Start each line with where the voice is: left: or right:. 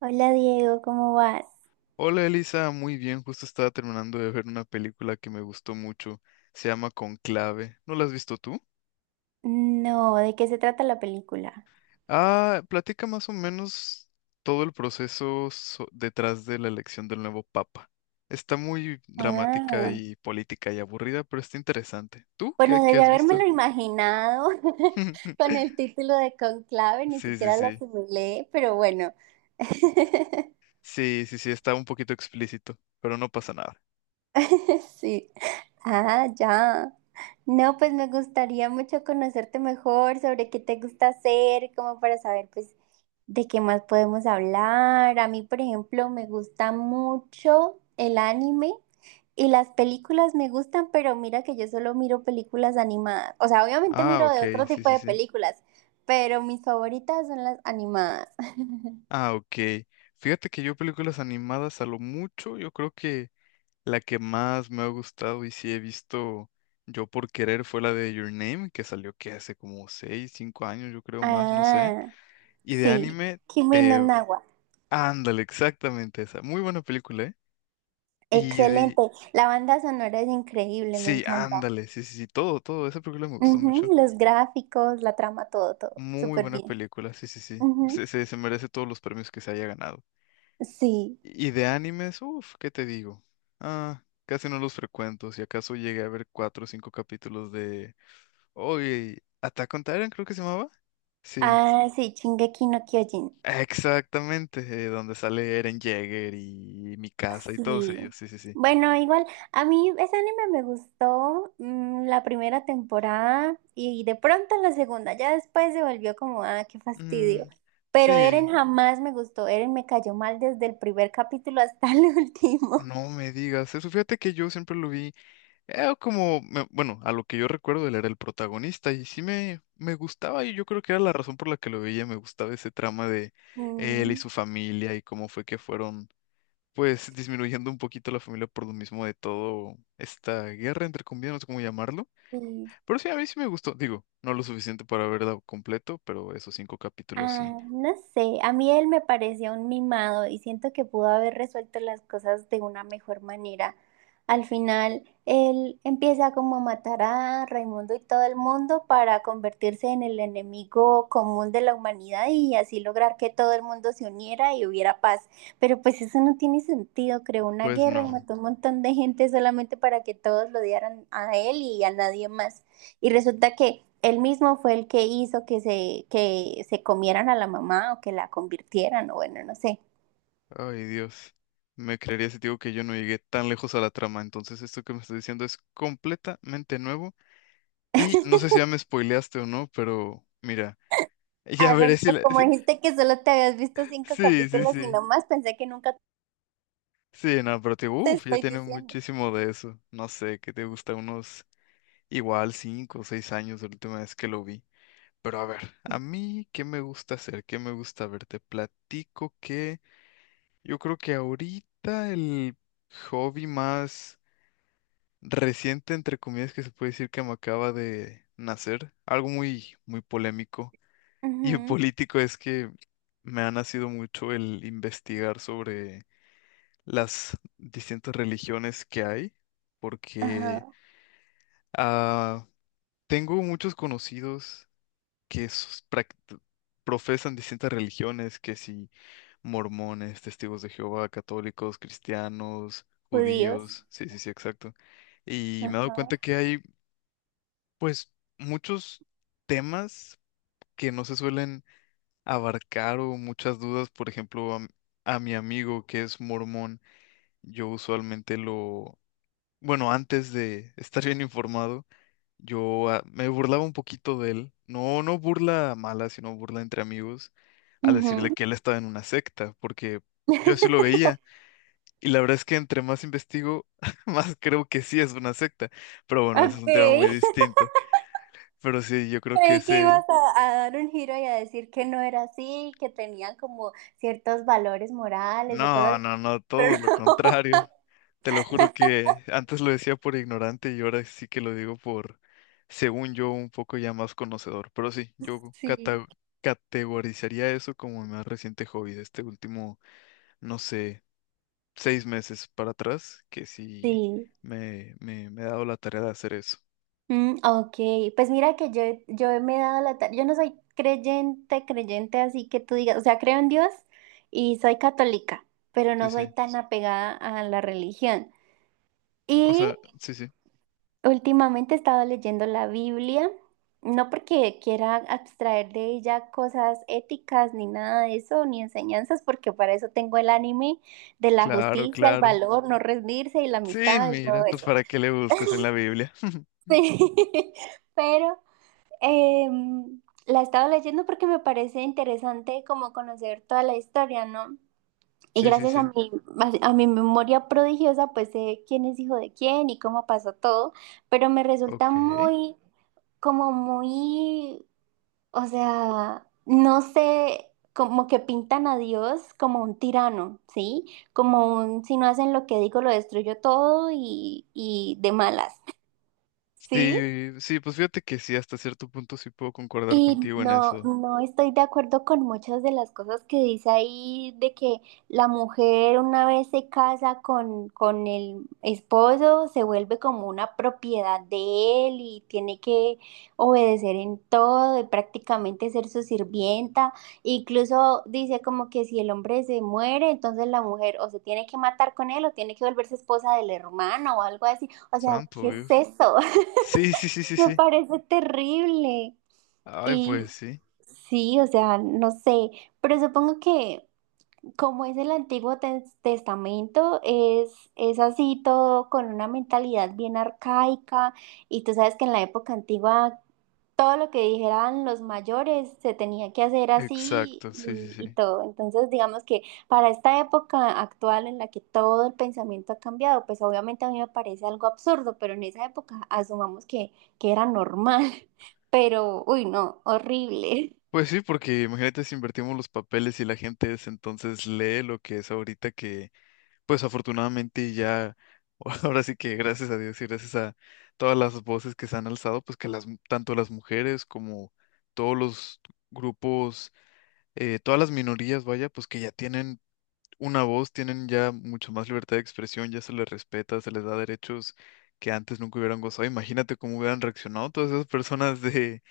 right: Hola Diego, ¿cómo vas?
left: Hola Elisa, muy bien, justo estaba terminando de ver una película que me gustó mucho, se llama Conclave, ¿no la has visto tú?
right: No, ¿de qué se trata la película?
left: Platica más o menos todo el proceso detrás de la elección del nuevo papa. Está muy dramática
right: Ah,
left: y política y aburrida, pero está interesante. ¿Tú qué,
right: bueno,
left: qué
right: debí
left: has visto?
right: habérmelo imaginado. Con el título de Conclave, ni
left: Sí, sí,
right: siquiera lo
left: sí.
right: asimilé, pero bueno.
left: Sí, sí, sí, está un poquito explícito, pero no pasa nada.
right: Sí. Ah, ya. No, pues me gustaría mucho conocerte mejor sobre qué te gusta hacer, como para saber, pues, de qué más podemos hablar. A mí, por ejemplo, me gusta mucho el anime. Y las películas me gustan, pero mira que yo solo miro películas animadas. O sea, obviamente
left: Ah,
right: miro
left: ok,
right: de otro
left: sí,
right: tipo
left: sí,
right: de
left: sí.
right: películas, pero mis favoritas son las animadas.
left: Ah, ok. Fíjate que yo películas animadas a lo mucho, yo creo que la que más me ha gustado y sí he visto yo por querer fue la de Your Name, que salió que hace como 6 5 años, yo creo más, no sé.
right: Ah,
left: Y de
right: sí.
left: anime,
right: Kimi no
left: te...
right: Na wa.
left: ándale, exactamente esa. Muy buena película, ¿eh? Y de...
right: Excelente. La banda sonora es increíble, me
left: Sí,
right: encanta.
left: ándale, sí, sí, sí, todo, todo. Esa película me gustó mucho.
right: Ujú. Los gráficos, la trama, todo, todo.
left: Muy
right: Súper
left: buena
right: bien.
left: película, sí, sí, sí.
right: Ujú.
left: Se merece todos los premios que se haya ganado.
right: Sí.
left: Y de animes, uff, ¿qué te digo? Casi no los frecuento. Si acaso llegué a ver cuatro o cinco capítulos de uy, Attack on Titan creo que se llamaba. Sí,
right: Ah, sí, Shingeki no Kyojin.
left: exactamente, donde sale Eren Jaeger y Mikasa y todos
right: Sí.
left: ellos, sí, sí, sí.
right: Bueno, igual, a mí ese anime me gustó la primera temporada y de pronto la segunda, ya después se volvió como, ah, qué fastidio.
left: Mm,
right: Pero Eren
left: sí,
right: jamás me gustó, Eren me cayó mal desde el primer capítulo hasta el último.
left: no me digas eso. Fíjate que yo siempre lo vi a lo que yo recuerdo él era el protagonista y sí me gustaba y yo creo que era la razón por la que lo veía, me gustaba ese trama de él y
right: Mm,
left: su familia y cómo fue que fueron, pues, disminuyendo un poquito la familia por lo mismo de todo esta guerra, entre comillas, no sé cómo llamarlo.
right: sí.
left: Pero sí, a mí sí me gustó. Digo, no lo suficiente para verlo completo, pero esos cinco capítulos sí.
right: Ah, no sé, a mí él me parecía un mimado y siento que pudo haber resuelto las cosas de una mejor manera. Al final, él empieza como a matar a Raimundo y todo el mundo para convertirse en el enemigo común de la humanidad y así lograr que todo el mundo se uniera y hubiera paz. Pero pues eso no tiene sentido, creó una
left: Pues
right: guerra y
left: no.
right: mató un montón de gente solamente para que todos lo odiaran a él y a nadie más. Y resulta que él mismo fue el que hizo que se comieran a la mamá o que la convirtieran, o bueno, no sé.
left: Ay, Dios. Me creería si te digo que yo no llegué tan lejos a la trama. Entonces, esto que me estás diciendo es completamente nuevo. Y no sé si ya me spoileaste o no, pero mira, ya
right: Ah,
left: veré
right: bueno,
left: si
right: pues
left: la...
right: como
left: si-
right: dijiste que solo te habías visto cinco
left: Sí, sí,
right: capítulos y
left: sí.
right: no más, pensé que nunca
left: Sí, no, pero te digo,
right: te
left: uff, ya
right: estoy
left: tiene
right: diciendo.
left: muchísimo de eso. No sé, ¿qué te gusta? Unos igual cinco o seis años de la última vez que lo vi. Pero a ver, a
right: Sí.
left: mí, ¿qué me gusta hacer? ¿Qué me gusta ver? Te platico que yo creo que ahorita el hobby más reciente, entre comillas, que se puede decir que me acaba de nacer, algo muy, muy polémico y
right: Ujú.
left: político es que me ha nacido mucho el investigar sobre las distintas religiones que hay, porque
right: Ajá,
left: ah, tengo muchos conocidos que profesan distintas religiones, que si mormones, testigos de Jehová, católicos, cristianos,
right: judíos.
left: judíos, sí, sí, sí, exacto. Y me he dado cuenta
right: Ajá.
left: que hay, pues, muchos temas que no se suelen abarcar o muchas dudas. Por ejemplo, a mi amigo que es mormón, yo usualmente, antes de estar bien informado, yo me burlaba un poquito de él. No, no burla mala, sino burla entre amigos al decirle
right: Ujú.
left: que él estaba en una secta, porque yo así lo veía. Y la verdad es que entre más investigo, más creo que sí es una secta. Pero bueno, ese es
right: Ok.
left: un tema muy distinto. Pero sí, yo creo que
right: Creí que ibas a dar un giro y a decir que no era así, que tenían como ciertos valores morales o
left: No,
right: cosas,
left: no, no, todo
right: pero
left: lo
right: no.
left: contrario. Te lo juro que antes lo decía por ignorante y ahora sí que lo digo por, según yo, un poco ya más conocedor. Pero sí,
right: Sí.
left: categorizaría eso como mi más reciente hobby de este último, no sé, seis meses para atrás, que sí
right: Sí.
left: me he dado la tarea de hacer eso.
right: Mm, ok, pues mira que yo me he dado la tarea, yo no soy creyente, creyente, así que tú digas, o sea, creo en Dios y soy católica, pero
left: Sí,
right: no soy
left: sí.
right: tan apegada a la religión.
left: O
right: Y
left: sea, sí, sí.
right: últimamente he estado leyendo la Biblia, no porque quiera abstraer de ella cosas éticas ni nada de eso, ni enseñanzas, porque para eso tengo el anime de la
left: Claro,
right: justicia, el
left: claro.
right: valor, no rendirse y la
left: Sí,
right: amistad y
left: mira,
right: todo
left: pues
right: eso.
left: para qué le buscas en la Biblia.
right: Sí, pero... la he estado leyendo porque me parece interesante como conocer toda la historia, ¿no? Y
left: Sí, sí,
right: gracias
left: sí.
right: a mi memoria prodigiosa, pues sé quién es hijo de quién y cómo pasó todo, pero me resulta
left: Ok.
right: muy, como muy, o sea, no sé, como que pintan a Dios como un tirano, ¿sí? Como un, si no hacen lo que digo, lo destruyo todo y de malas, ¿sí?
left: Sí, sí, pues fíjate que sí, hasta cierto punto sí puedo concordar
right: Y
left: contigo en
right: no,
left: eso.
right: no estoy de acuerdo con muchas de las cosas que dice ahí de que la mujer una vez se casa con el esposo, se vuelve como una propiedad de él y tiene que obedecer en todo y prácticamente ser su sirvienta. Incluso dice como que si el hombre se muere, entonces la mujer o se tiene que matar con él o tiene que volverse esposa del hermano o algo así. O sea,
left: Santo
right: ¿qué es
left: Dios.
right: eso?
left: Sí, sí, sí, sí,
right: Me
left: sí.
right: parece terrible.
left: Ay,
right: Y
left: pues sí.
right: sí, o sea, no sé, pero supongo que como es el Antiguo Tes- Testamento, es así todo con una mentalidad bien arcaica y tú sabes que en la época antigua todo lo que dijeran los mayores se tenía que hacer así
left: Exacto, sí, sí,
right: y
left: sí.
right: todo. Entonces, digamos que para esta época actual en la que todo el pensamiento ha cambiado, pues obviamente a mí me parece algo absurdo, pero en esa época asumamos que era normal, pero, uy, no, horrible.
left: Pues sí, porque imagínate si invertimos los papeles y la gente es entonces lee lo que es ahorita que, pues afortunadamente ya, ahora sí que gracias a Dios y gracias a todas las voces que se han alzado, pues que las, tanto las mujeres como todos los grupos, todas las minorías, vaya, pues que ya tienen una voz, tienen ya mucho más libertad de expresión, ya se les respeta, se les da derechos que antes nunca hubieran gozado. Imagínate cómo hubieran reaccionado todas esas personas de,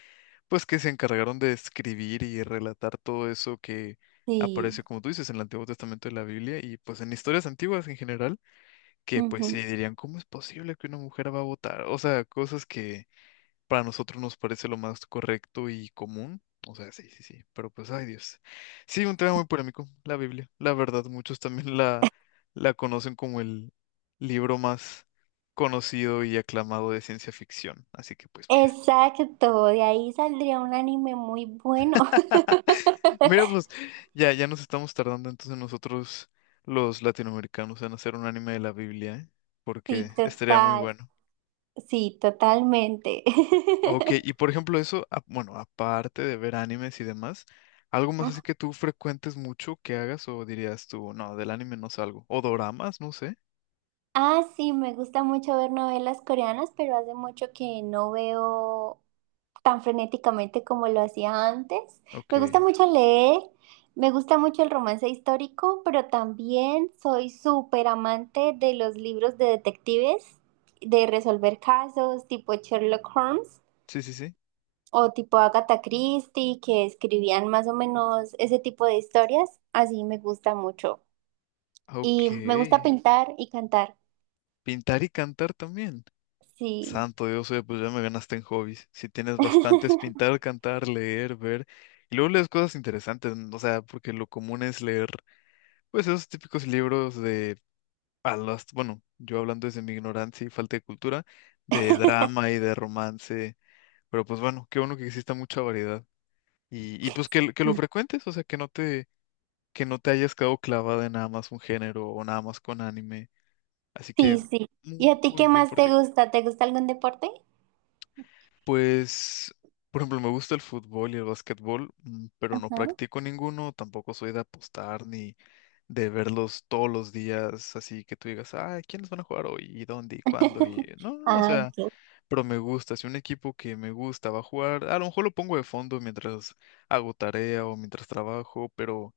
left: pues que se encargaron de escribir y relatar todo eso que
right: Sí.
left: aparece, como tú dices, en el Antiguo Testamento de la Biblia y pues en historias antiguas en general, que pues
right: Ujú.
left: sí dirían, ¿cómo es posible que una mujer va a votar? O sea, cosas que para nosotros nos parece lo más correcto y común. O sea, sí, sí, sí, pero pues, ay Dios. Sí, un tema muy polémico, la Biblia. La verdad, muchos también la conocen como el libro más conocido y aclamado de ciencia ficción. Así que pues mira,
right: Exacto, de ahí saldría un anime muy bueno.
left: mira, pues ya nos estamos tardando entonces nosotros los latinoamericanos en hacer un anime de la Biblia, ¿eh? Porque
right: Sí,
left: estaría muy
right: total,
left: bueno.
right: sí, totalmente.
left: Ok, y por ejemplo eso, aparte de ver animes y demás, algo más
right: Ujú.
left: así que tú frecuentes mucho que hagas o dirías tú, no, del anime no salgo. O doramas, no sé.
right: Ah, sí, me gusta mucho ver novelas coreanas, pero hace mucho que no veo tan frenéticamente como lo hacía antes.
left: Ok,
right: Me gusta mucho leer, me gusta mucho el romance histórico, pero también soy súper amante de los libros de detectives, de resolver casos tipo Sherlock Holmes.
left: sí, sí, sí.
right: O tipo Agatha Christie, que escribían más o menos ese tipo de historias. Así me gusta mucho. Y
left: Ok,
right: me gusta pintar y cantar.
left: pintar y cantar también.
right: Sí.
left: Santo Dios, oye, pues ya me ganaste en hobbies. Si tienes bastantes, pintar, cantar, leer, ver. Y luego lees cosas interesantes, o sea, porque lo común es leer, pues esos típicos libros de yo hablando desde mi ignorancia y falta de cultura, de drama y de romance, pero pues bueno, qué bueno que exista mucha variedad. Y pues que lo frecuentes, o sea, que no te hayas quedado clavada en nada más un género o nada más con anime. Así que
right: Sí, sí. ¿Y a
left: muy,
right: ti
left: muy
right: qué
left: bien
right: más
left: por ti.
right: te gusta? ¿Te gusta algún deporte?
left: Pues, por ejemplo, me gusta el fútbol y el básquetbol, pero no
right: Ajá.
left: practico ninguno, tampoco soy de apostar ni de verlos todos los días, así que tú digas, ah, ¿quiénes van a jugar hoy? ¿Y dónde? ¿Y cuándo? Y no, no, o
right: Ah,
left: sea,
right: ok.
left: pero me gusta, si un equipo que me gusta va a jugar, a lo mejor lo pongo de fondo mientras hago tarea o mientras trabajo, pero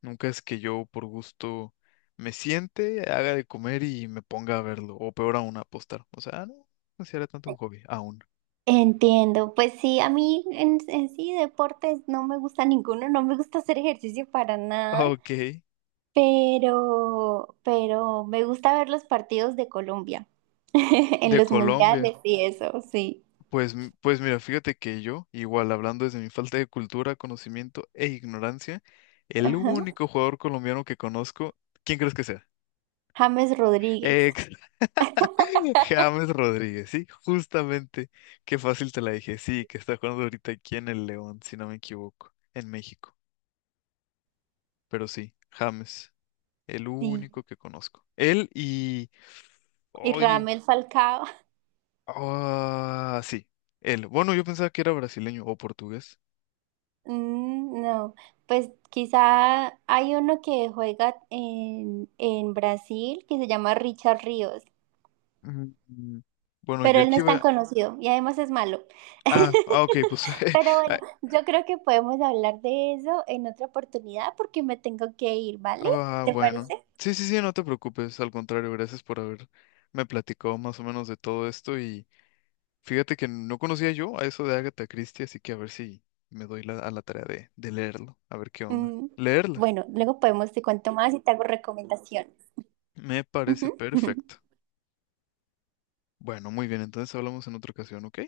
left: nunca es que yo por gusto me siente, haga de comer y me ponga a verlo, o peor aún, a apostar. O sea, "Ah, no considera tanto un hobby, aún.
right: Entiendo. Pues sí, a mí en sí deportes no me gusta ninguno, no me gusta hacer ejercicio para nada.
left: Ok,
right: Pero me gusta ver los partidos de Colombia en
left: de
right: los
left: Colombia.
right: mundiales y eso, sí.
left: Pues, pues mira, fíjate que yo, igual hablando desde mi falta de cultura, conocimiento e ignorancia, el
right: Ajá.
left: único jugador colombiano que conozco, ¿quién crees que sea?
right: James Rodríguez,
left: Ex James Rodríguez, sí, justamente. Qué fácil te la dije. Sí, que está jugando ahorita aquí en el León, si no me equivoco, en México. Pero sí, James, el
right: sí.
left: único que conozco.
right: Y
left: Oye,
right: Ramel Falcao,
left: ah, sí, él. Bueno, yo pensaba que era brasileño o portugués.
right: mm, no. Pues quizá hay uno que juega en Brasil que se llama Richard Ríos,
left: Mm, Bueno, yo
right: pero
left: el
right: él no
left: que
right: es tan
left: iba...
right: conocido y además es malo.
left: Ah, ah, ok, pues...
right: Pero
left: ah,
right: bueno, yo creo que podemos hablar de eso en otra oportunidad porque me tengo que ir, ¿vale?
left: ah,
right: ¿Te
left: bueno.
right: parece?
left: Sí, sí, sí, no te preocupes. Al contrario, gracias por haberme platicado más o menos de todo esto y... Fíjate que no conocía yo a eso de Agatha Christie, así que a ver si me doy a la tarea de leerlo, a ver qué onda.
right: Mm,
left: Leerla.
right: bueno, luego podemos te cuento más y te hago recomendaciones.
left: Me parece
right: Ujú.
left: perfecto. Bueno, muy bien, entonces hablamos en otra ocasión, ¿ok?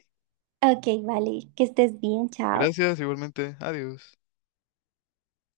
right: Ok, vale, que estés bien, chao.
left: Gracias, igualmente. Adiós.